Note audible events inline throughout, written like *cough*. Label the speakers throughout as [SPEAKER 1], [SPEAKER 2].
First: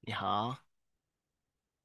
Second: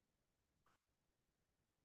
[SPEAKER 1] 你好，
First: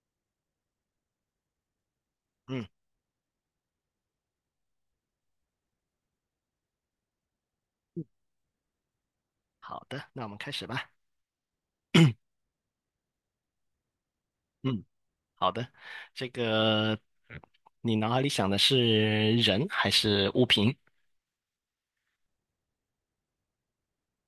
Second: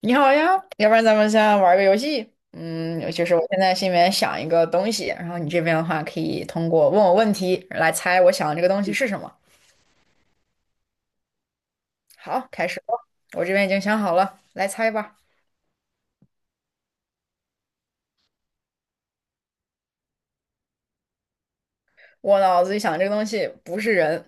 [SPEAKER 2] 你好呀，要不然咱们先玩个游戏。
[SPEAKER 1] 嗯，
[SPEAKER 2] 嗯，就是我现在心里面想一个东西，然后你这边的话可以通过问我问题来
[SPEAKER 1] 嗯，
[SPEAKER 2] 猜我想的这个东西是什么。
[SPEAKER 1] 好的，那我们开始吧。
[SPEAKER 2] 好，开始吧。我这边已经想好了，来
[SPEAKER 1] 嗯，
[SPEAKER 2] 猜吧。
[SPEAKER 1] 好的。这个你脑海里想的是人还是物品？
[SPEAKER 2] 我脑子里想这个东西不是人，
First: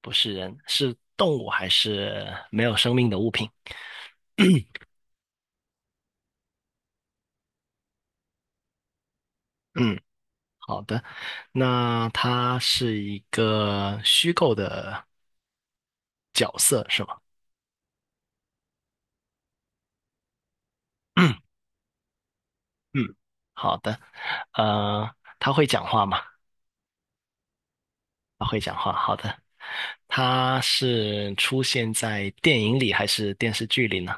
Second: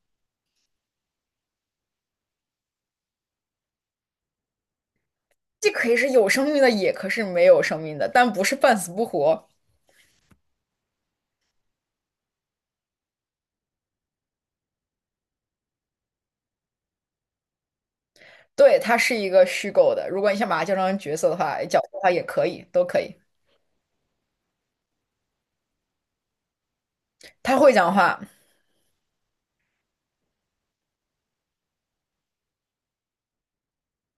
[SPEAKER 1] 不是人，是动物还是没有生命的物品？
[SPEAKER 2] 既可以是有生命的，也可是没有生命的，但不是半死不活。
[SPEAKER 1] 嗯，好的。那他是一个虚构的角色是吗？
[SPEAKER 2] 对，它是一个虚构的。如果你想把它叫成角
[SPEAKER 1] *clears throat*
[SPEAKER 2] 色
[SPEAKER 1] 嗯
[SPEAKER 2] 的话，哎角色的话也可以，都可
[SPEAKER 1] 嗯，
[SPEAKER 2] 以。
[SPEAKER 1] 好的。呃，他会讲话吗？
[SPEAKER 2] 它会讲话，
[SPEAKER 1] 他会讲话，好的。他是出现在电影里还是电视剧里呢？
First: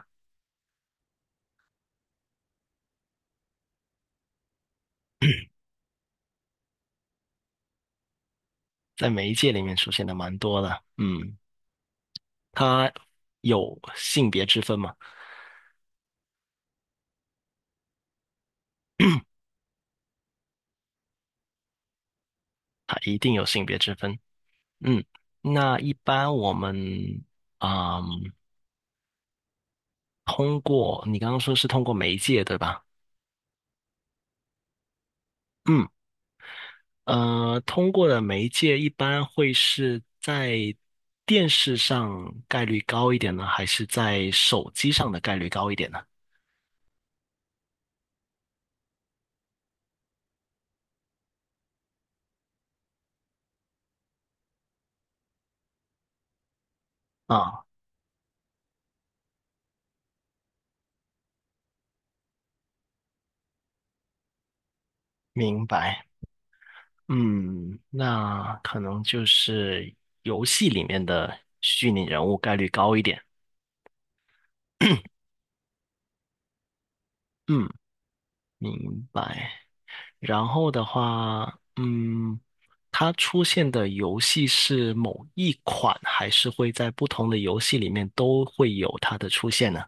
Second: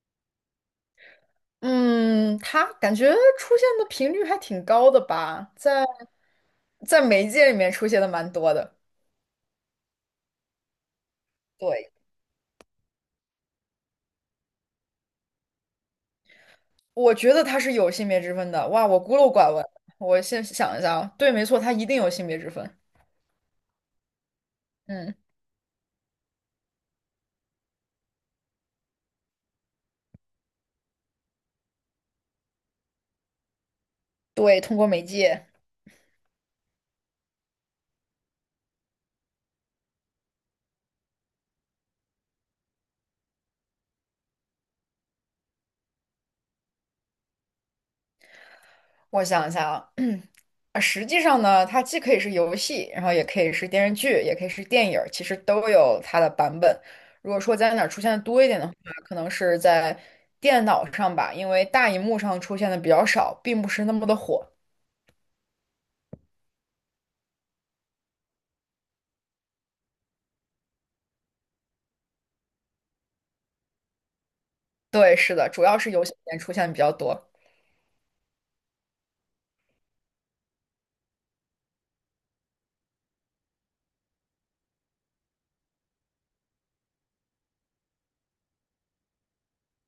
[SPEAKER 2] 嗯，它感觉出现的频率还挺高的吧，在媒介里面出现的蛮多的。
[SPEAKER 1] 在媒介里面出现的蛮多的。嗯，
[SPEAKER 2] 对，
[SPEAKER 1] 它有性别之分嘛？
[SPEAKER 2] 我觉得它是有性别之分的。哇，我孤陋寡闻。我先想一下啊，对，没错，它一定有性别之分。
[SPEAKER 1] 它一定有性别之分。嗯，
[SPEAKER 2] 嗯，
[SPEAKER 1] 那一般我们，嗯，通过你刚刚说是通过媒介对吧？
[SPEAKER 2] 对，通过媒介，
[SPEAKER 1] 嗯，通过的媒介一般会是在电视上概率高一点呢，还是在手机上的概率高一点呢？
[SPEAKER 2] 我想一下啊，*clears throat* 啊，实际上呢，它既可以是游戏，然后也可以是电视剧，也可以是电影儿，其实都有它的版本。如果说
[SPEAKER 1] 啊，
[SPEAKER 2] 在哪儿出现的多一点的话，可能是在电脑上吧，因为大荧幕上出现的比较少，并不是那么的火。
[SPEAKER 1] 明白。嗯，那可能就是游戏里面的虚拟人物概率高一点。
[SPEAKER 2] 对，
[SPEAKER 1] *clears throat*
[SPEAKER 2] 是的，主要是游戏里面出现的比较多。
[SPEAKER 1] 嗯，明白。然后的话，嗯，它出现的游戏是某一款，还是会在不同的游戏里面都会有它的出现呢？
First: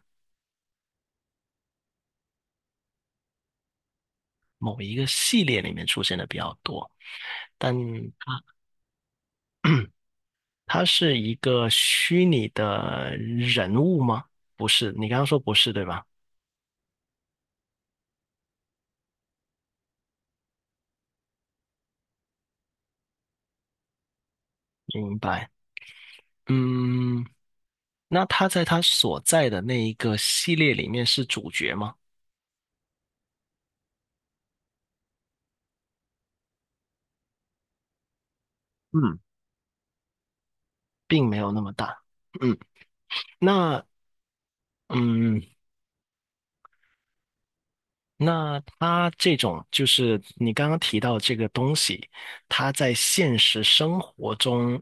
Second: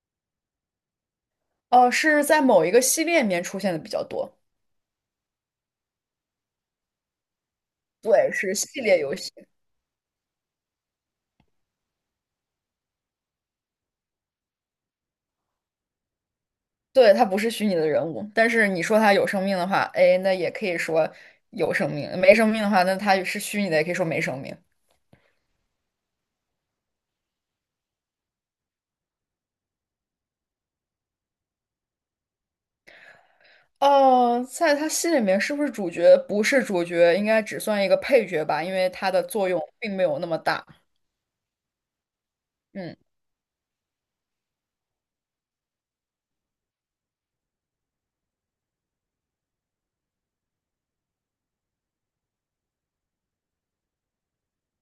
[SPEAKER 2] 哦，是在某一个系列里面出现的比较多。
[SPEAKER 1] 某一个系列里面出现的比较多，但
[SPEAKER 2] 对，
[SPEAKER 1] 它
[SPEAKER 2] 是系列游戏。
[SPEAKER 1] *clears throat* 它是一个虚拟的人物吗？不是，你刚刚说不是，对吧？
[SPEAKER 2] 对，它不是虚拟的人物，但是你说它有生命的话，哎，那也可以说有生命；没生命的话，那它是虚拟的，也可以说没生命。
[SPEAKER 1] 明白。嗯，那他在他所在的那一个系列里面是主角吗？
[SPEAKER 2] 哦，在它戏里面是不是主角？不是主角，应该只算一个配角吧，因为它
[SPEAKER 1] 嗯，
[SPEAKER 2] 的作用并没有那么大。
[SPEAKER 1] 并没有那么大。嗯，
[SPEAKER 2] 嗯，
[SPEAKER 1] 那嗯，那他这种就是你刚刚提到这个东西，它在现实生活中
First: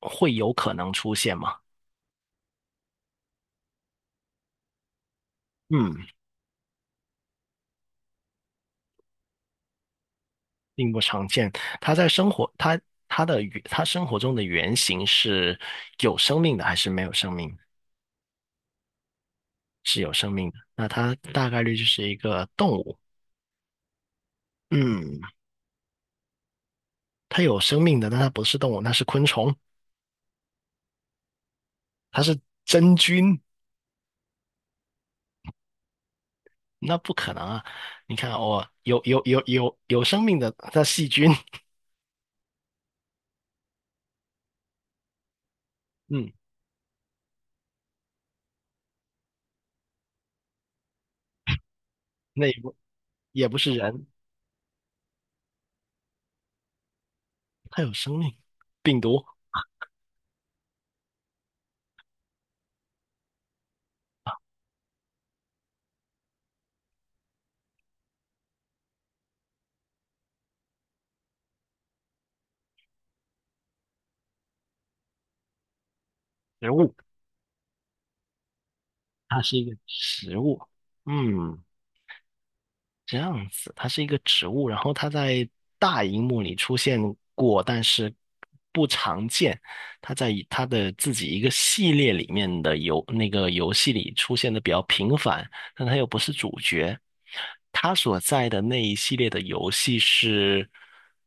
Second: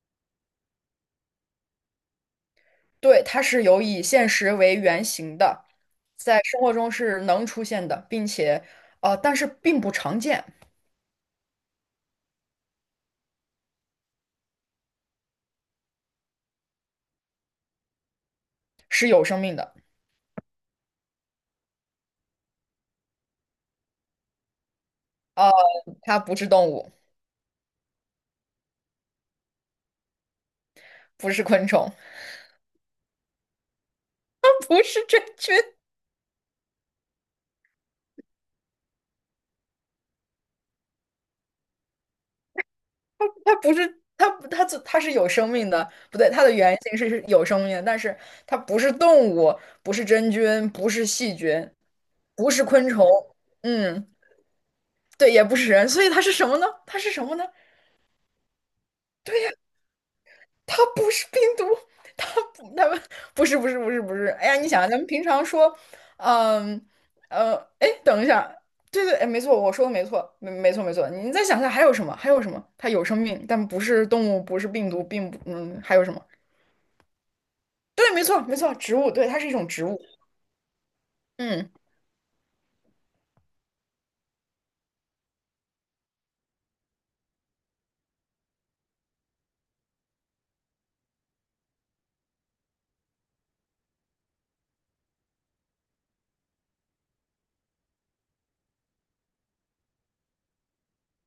[SPEAKER 1] 会有可能出现吗？
[SPEAKER 2] 对，它是有以现实为原型的，
[SPEAKER 1] 嗯，
[SPEAKER 2] 在生活中是能出现的，并且但是并不常见，
[SPEAKER 1] 并不常见。他在生活，他他生活中的原型是有生命的还是没有生命？
[SPEAKER 2] 是有生命的。
[SPEAKER 1] 是有生命的。那他大概率就是一个动物。嗯，
[SPEAKER 2] 哦，它不是动物，
[SPEAKER 1] 它有生命的，但它不是动物，那是昆虫，
[SPEAKER 2] 不是昆虫，
[SPEAKER 1] 它是真菌，
[SPEAKER 2] *laughs* 不是真菌，
[SPEAKER 1] 那不可能啊！你看，哦，有生命的，它细菌，
[SPEAKER 2] 它不是它它它是有生命的，不对，
[SPEAKER 1] 嗯，
[SPEAKER 2] 它的原型是有生命的，但是它不是动物，不是真菌，不是细菌，
[SPEAKER 1] 那
[SPEAKER 2] 不
[SPEAKER 1] 也
[SPEAKER 2] 是
[SPEAKER 1] 不
[SPEAKER 2] 昆虫，
[SPEAKER 1] 也不是人，
[SPEAKER 2] 嗯，对，也不是人，所以它是什么呢？它是什么呢？
[SPEAKER 1] 它有生命，病毒，
[SPEAKER 2] 它不是病毒，它它们不是不是不是不是。哎呀，你想啊咱们平常说，嗯哎，等一下，对对，哎，没错，我说的没错，没错没错。你再想想还有什么？还有什么？它有生命，但不是动物，不是病毒，并不，嗯，还有什么？
[SPEAKER 1] 植物，
[SPEAKER 2] 对，没错没错，植物，对，它
[SPEAKER 1] 它
[SPEAKER 2] 是一
[SPEAKER 1] 是一
[SPEAKER 2] 种
[SPEAKER 1] 个
[SPEAKER 2] 植物。
[SPEAKER 1] 食物，嗯，
[SPEAKER 2] 嗯
[SPEAKER 1] 这样子，它是一个植物，然后它在大荧幕里出现过，但是不常见。它在以它的自己一个系列里面的那个游戏里出现的比较频繁，但它又不是主角。它所在的那一系列的游戏是，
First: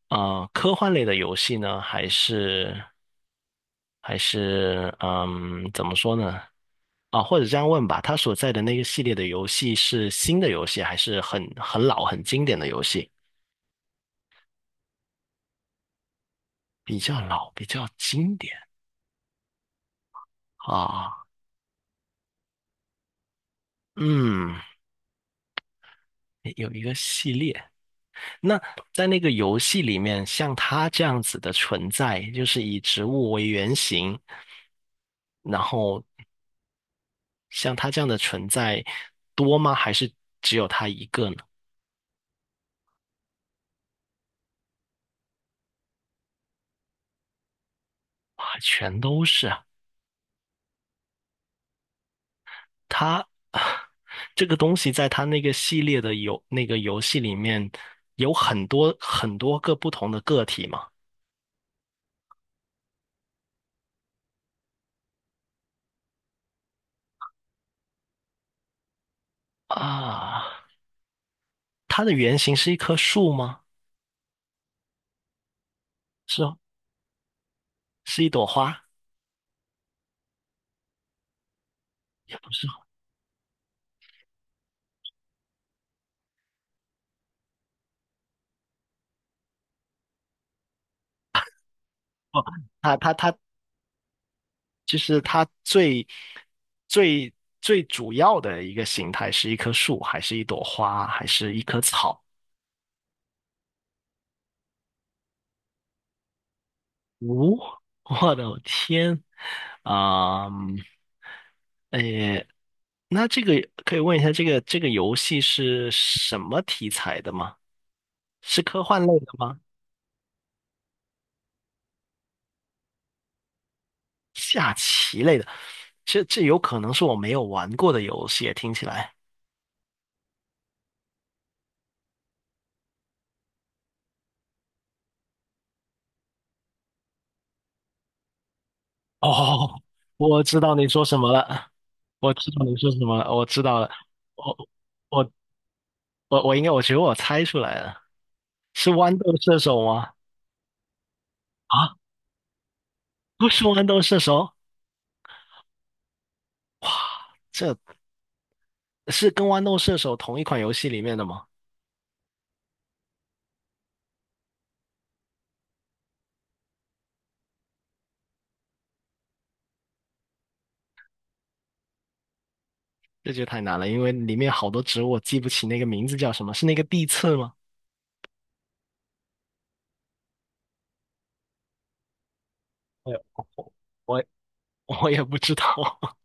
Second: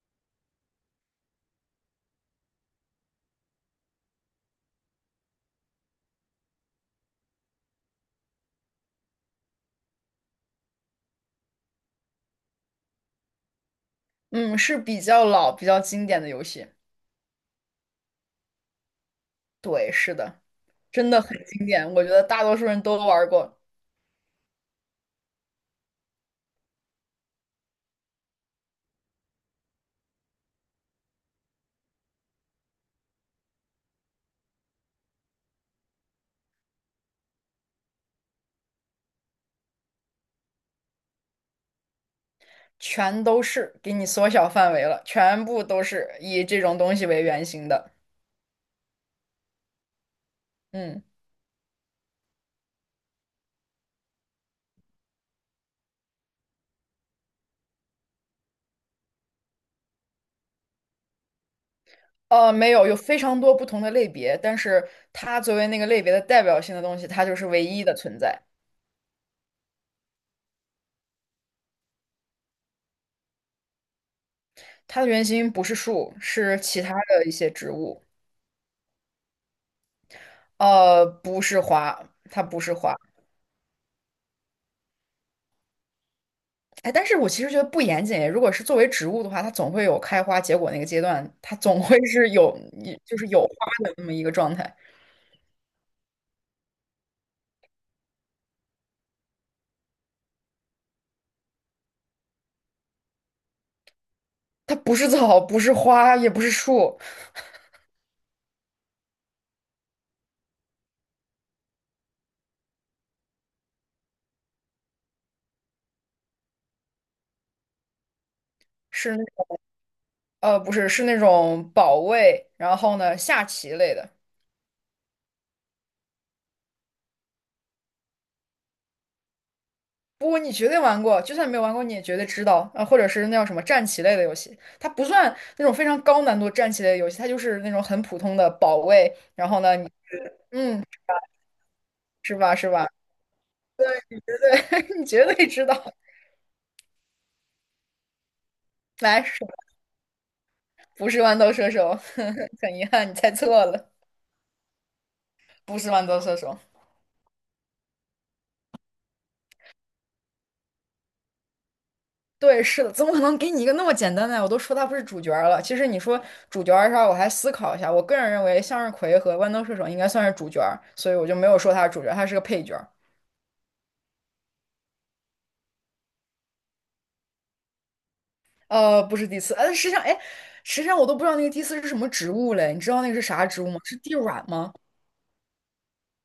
[SPEAKER 1] 科幻类的游戏呢，还是怎么说呢？啊，或者这样问吧，他所在的那个系列的游戏是新的游戏，还是很老、很经典的游戏？
[SPEAKER 2] 嗯，是比较老、比较经典的游戏。
[SPEAKER 1] 比较老，比较经典
[SPEAKER 2] 对，是的，真的
[SPEAKER 1] 啊。
[SPEAKER 2] 很经典，我觉得大多数人都玩过。
[SPEAKER 1] 嗯，有一个系列。那在那个游戏里面，像他这样子的存在，就是以植物为原型，然后像他这样的存在多吗？还是只有他一个呢？
[SPEAKER 2] 全都是，给你缩小范围了，全部都是以这种东西为原型的。
[SPEAKER 1] 啊，全都是啊。
[SPEAKER 2] 嗯，
[SPEAKER 1] 它 *sighs* 这个东西在它那个系列的那个游戏里面有很多个不同的个体嘛。
[SPEAKER 2] 没有，有非常多不同的类别，但是它作为那个类别的代表性的东西，它就是唯一的存在。
[SPEAKER 1] 啊，它的原型是一棵树吗？
[SPEAKER 2] 它的原型不是树，
[SPEAKER 1] 是哦，
[SPEAKER 2] 是其他的一些植物。
[SPEAKER 1] 是一朵花，
[SPEAKER 2] 不是花，
[SPEAKER 1] 也
[SPEAKER 2] 它
[SPEAKER 1] 不
[SPEAKER 2] 不
[SPEAKER 1] 是
[SPEAKER 2] 是花。哎，但是我其实觉得不严谨。如果是作为植物的话，它总会有开花结果那个阶段，它总会是
[SPEAKER 1] 哦。
[SPEAKER 2] 有，
[SPEAKER 1] 它它
[SPEAKER 2] 就是
[SPEAKER 1] 它
[SPEAKER 2] 有花的那么一个状态。
[SPEAKER 1] 就是它最最主要的一个形态是一棵树，还是一朵花，还是一棵草？
[SPEAKER 2] 它不是草，不是花，也不是树。
[SPEAKER 1] 哦，*laughs* 我的天，啊、嗯，诶那这个可以问一下，这个这个游戏是什么题材的吗？是科幻
[SPEAKER 2] 是。
[SPEAKER 1] 类的吗？
[SPEAKER 2] 不是，是那种保卫，然后呢，下棋类的。
[SPEAKER 1] 下棋类的？这这有可能是我没有玩过的游戏，听起来。
[SPEAKER 2] 不过你绝对玩过，就算没有玩过，你也绝对知道。或者是那叫什么战棋类的游戏，它不算那种非常高难度战棋类的游戏，它就是那种很普通的保卫。
[SPEAKER 1] *laughs*
[SPEAKER 2] 然后呢，
[SPEAKER 1] 哦，
[SPEAKER 2] 你
[SPEAKER 1] 我知道
[SPEAKER 2] 嗯，
[SPEAKER 1] 你说什么了，我
[SPEAKER 2] 是
[SPEAKER 1] 知
[SPEAKER 2] 吧？
[SPEAKER 1] 道
[SPEAKER 2] 是
[SPEAKER 1] 你
[SPEAKER 2] 吧？
[SPEAKER 1] 说什么了，我知道了，我
[SPEAKER 2] 对，*laughs* 你绝
[SPEAKER 1] 我
[SPEAKER 2] 对知道。
[SPEAKER 1] 我应该，我觉得我猜出来了，是
[SPEAKER 2] *laughs*
[SPEAKER 1] 豌
[SPEAKER 2] 来，
[SPEAKER 1] 豆
[SPEAKER 2] 是
[SPEAKER 1] 射手吗？
[SPEAKER 2] 不是豌豆射
[SPEAKER 1] 啊，
[SPEAKER 2] 手？*laughs* 很遗憾，你猜
[SPEAKER 1] 不是
[SPEAKER 2] 错
[SPEAKER 1] 豌
[SPEAKER 2] 了，
[SPEAKER 1] 豆射手，
[SPEAKER 2] 不是豌豆射手。
[SPEAKER 1] 哇，这是跟豌豆射手同一款游戏里面的吗？
[SPEAKER 2] 对，是的，怎么可能给你一个那么简单的呀我都说他不是主角儿了。其实你说主角儿上，我还思考一下。我个人认为，向日葵和豌豆射手应该算是主角儿所以我就没有说他是主角儿，他是个配角儿
[SPEAKER 1] 这就太难了，因为里面好多植物我记不起那个名字叫什么，是那个地刺吗？
[SPEAKER 2] 不是第四，实际上，哎，实际上我都不知道那个第四是什么植物嘞。你知道那
[SPEAKER 1] 哎
[SPEAKER 2] 个是
[SPEAKER 1] 呦，
[SPEAKER 2] 啥植物吗？是地
[SPEAKER 1] 我
[SPEAKER 2] 软吗？
[SPEAKER 1] 我也不知道，*laughs*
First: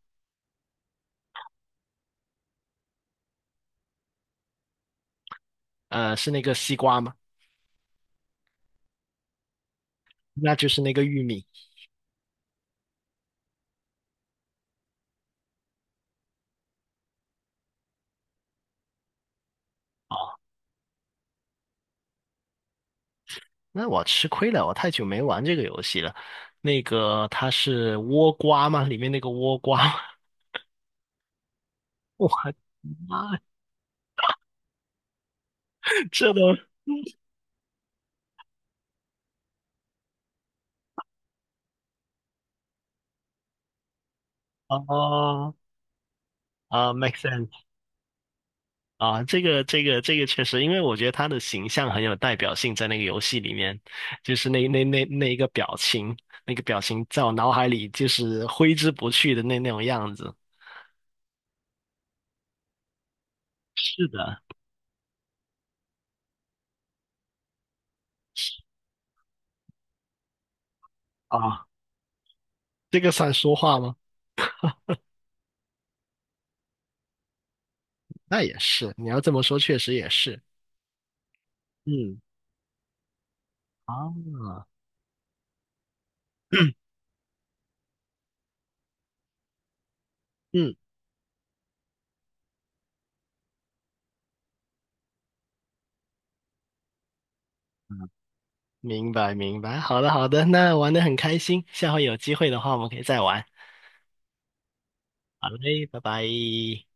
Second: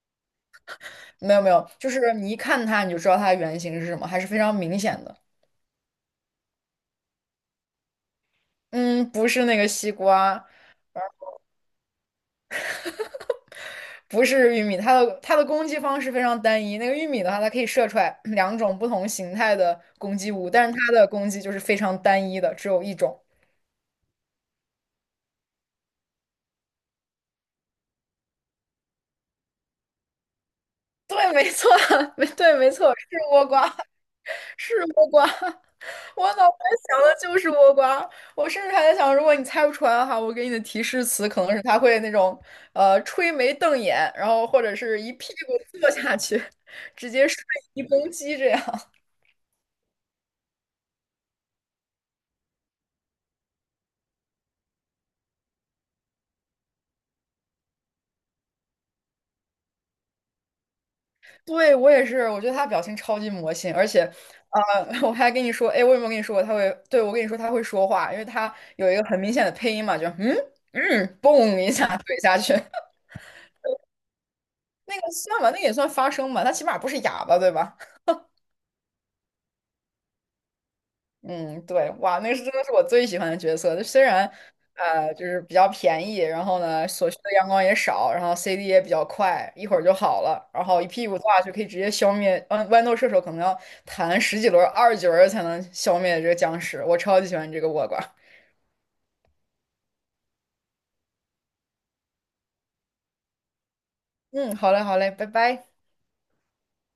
[SPEAKER 2] 没有没有，就是你一看它你就知道它的原型是什么，还是非常明显的。
[SPEAKER 1] 是那个西瓜吗？
[SPEAKER 2] 嗯，不是那个西瓜，
[SPEAKER 1] 那就是那个玉米。
[SPEAKER 2] 不是玉米，它的攻击方式非常单一。那个玉米的话，它可以射出来两种不同形态的攻击
[SPEAKER 1] 哦，
[SPEAKER 2] 物，但是它的攻击就是非常单一的，只有一种。
[SPEAKER 1] 那我吃亏了，我太久没玩这个游戏了。那个它是倭瓜吗？里面那个倭瓜吗
[SPEAKER 2] 对，没错，*laughs*
[SPEAKER 1] *laughs* 我的
[SPEAKER 2] 没错，是
[SPEAKER 1] 妈，
[SPEAKER 2] 倭瓜，是倭瓜。*laughs* 我
[SPEAKER 1] 这
[SPEAKER 2] 脑
[SPEAKER 1] 都
[SPEAKER 2] 袋想的就是倭瓜，我甚至还在想，如果你猜不出来的话，我给你的提示词可能是它会那种吹眉瞪眼，然后或者是一屁
[SPEAKER 1] 啊
[SPEAKER 2] 股坐下去，直
[SPEAKER 1] make
[SPEAKER 2] 接瞬
[SPEAKER 1] sense。
[SPEAKER 2] 移攻击这样。
[SPEAKER 1] 啊，这个这个确实，因为我觉得他的形象很有代表性，在那个游戏里面，就是那一个表情，那个表情在我脑海里就是挥之不去的那种样子。
[SPEAKER 2] 对，我也是，我觉得他表情超级魔性，而且，
[SPEAKER 1] 是的，
[SPEAKER 2] *laughs* 我还跟你说，哎，我有没有跟你说过他会？对，我跟你说他会说话，因为他有一个很明显的配音嘛，就嘣
[SPEAKER 1] 啊，
[SPEAKER 2] 一下怼下去，
[SPEAKER 1] 这个算说话吗？
[SPEAKER 2] *laughs* 那个算吧，那个也算发声吧，他起码不是哑巴，对吧？
[SPEAKER 1] 那也是，你要这么说，确实也是。
[SPEAKER 2] 嗯，对，哇，
[SPEAKER 1] 嗯，
[SPEAKER 2] 那是真的是我最喜欢的角色。就虽然
[SPEAKER 1] 啊，
[SPEAKER 2] 就是比较便宜，然后呢，
[SPEAKER 1] *clears throat*
[SPEAKER 2] 所需的阳光也少，然后 CD 也比较快，一会儿就好了，然
[SPEAKER 1] 嗯，
[SPEAKER 2] 后一屁股坐下去可以直接消灭。豌豆射手可能要弹十几轮、二十几轮才能消灭这个僵尸。我超级喜欢这个倭瓜。
[SPEAKER 1] 明白明白。好的好的，那玩的很开心，下回有机会的话，我们可以再玩。
[SPEAKER 2] 嗯，好嘞，好嘞，拜
[SPEAKER 1] 好
[SPEAKER 2] 拜。
[SPEAKER 1] 嘞，拜拜。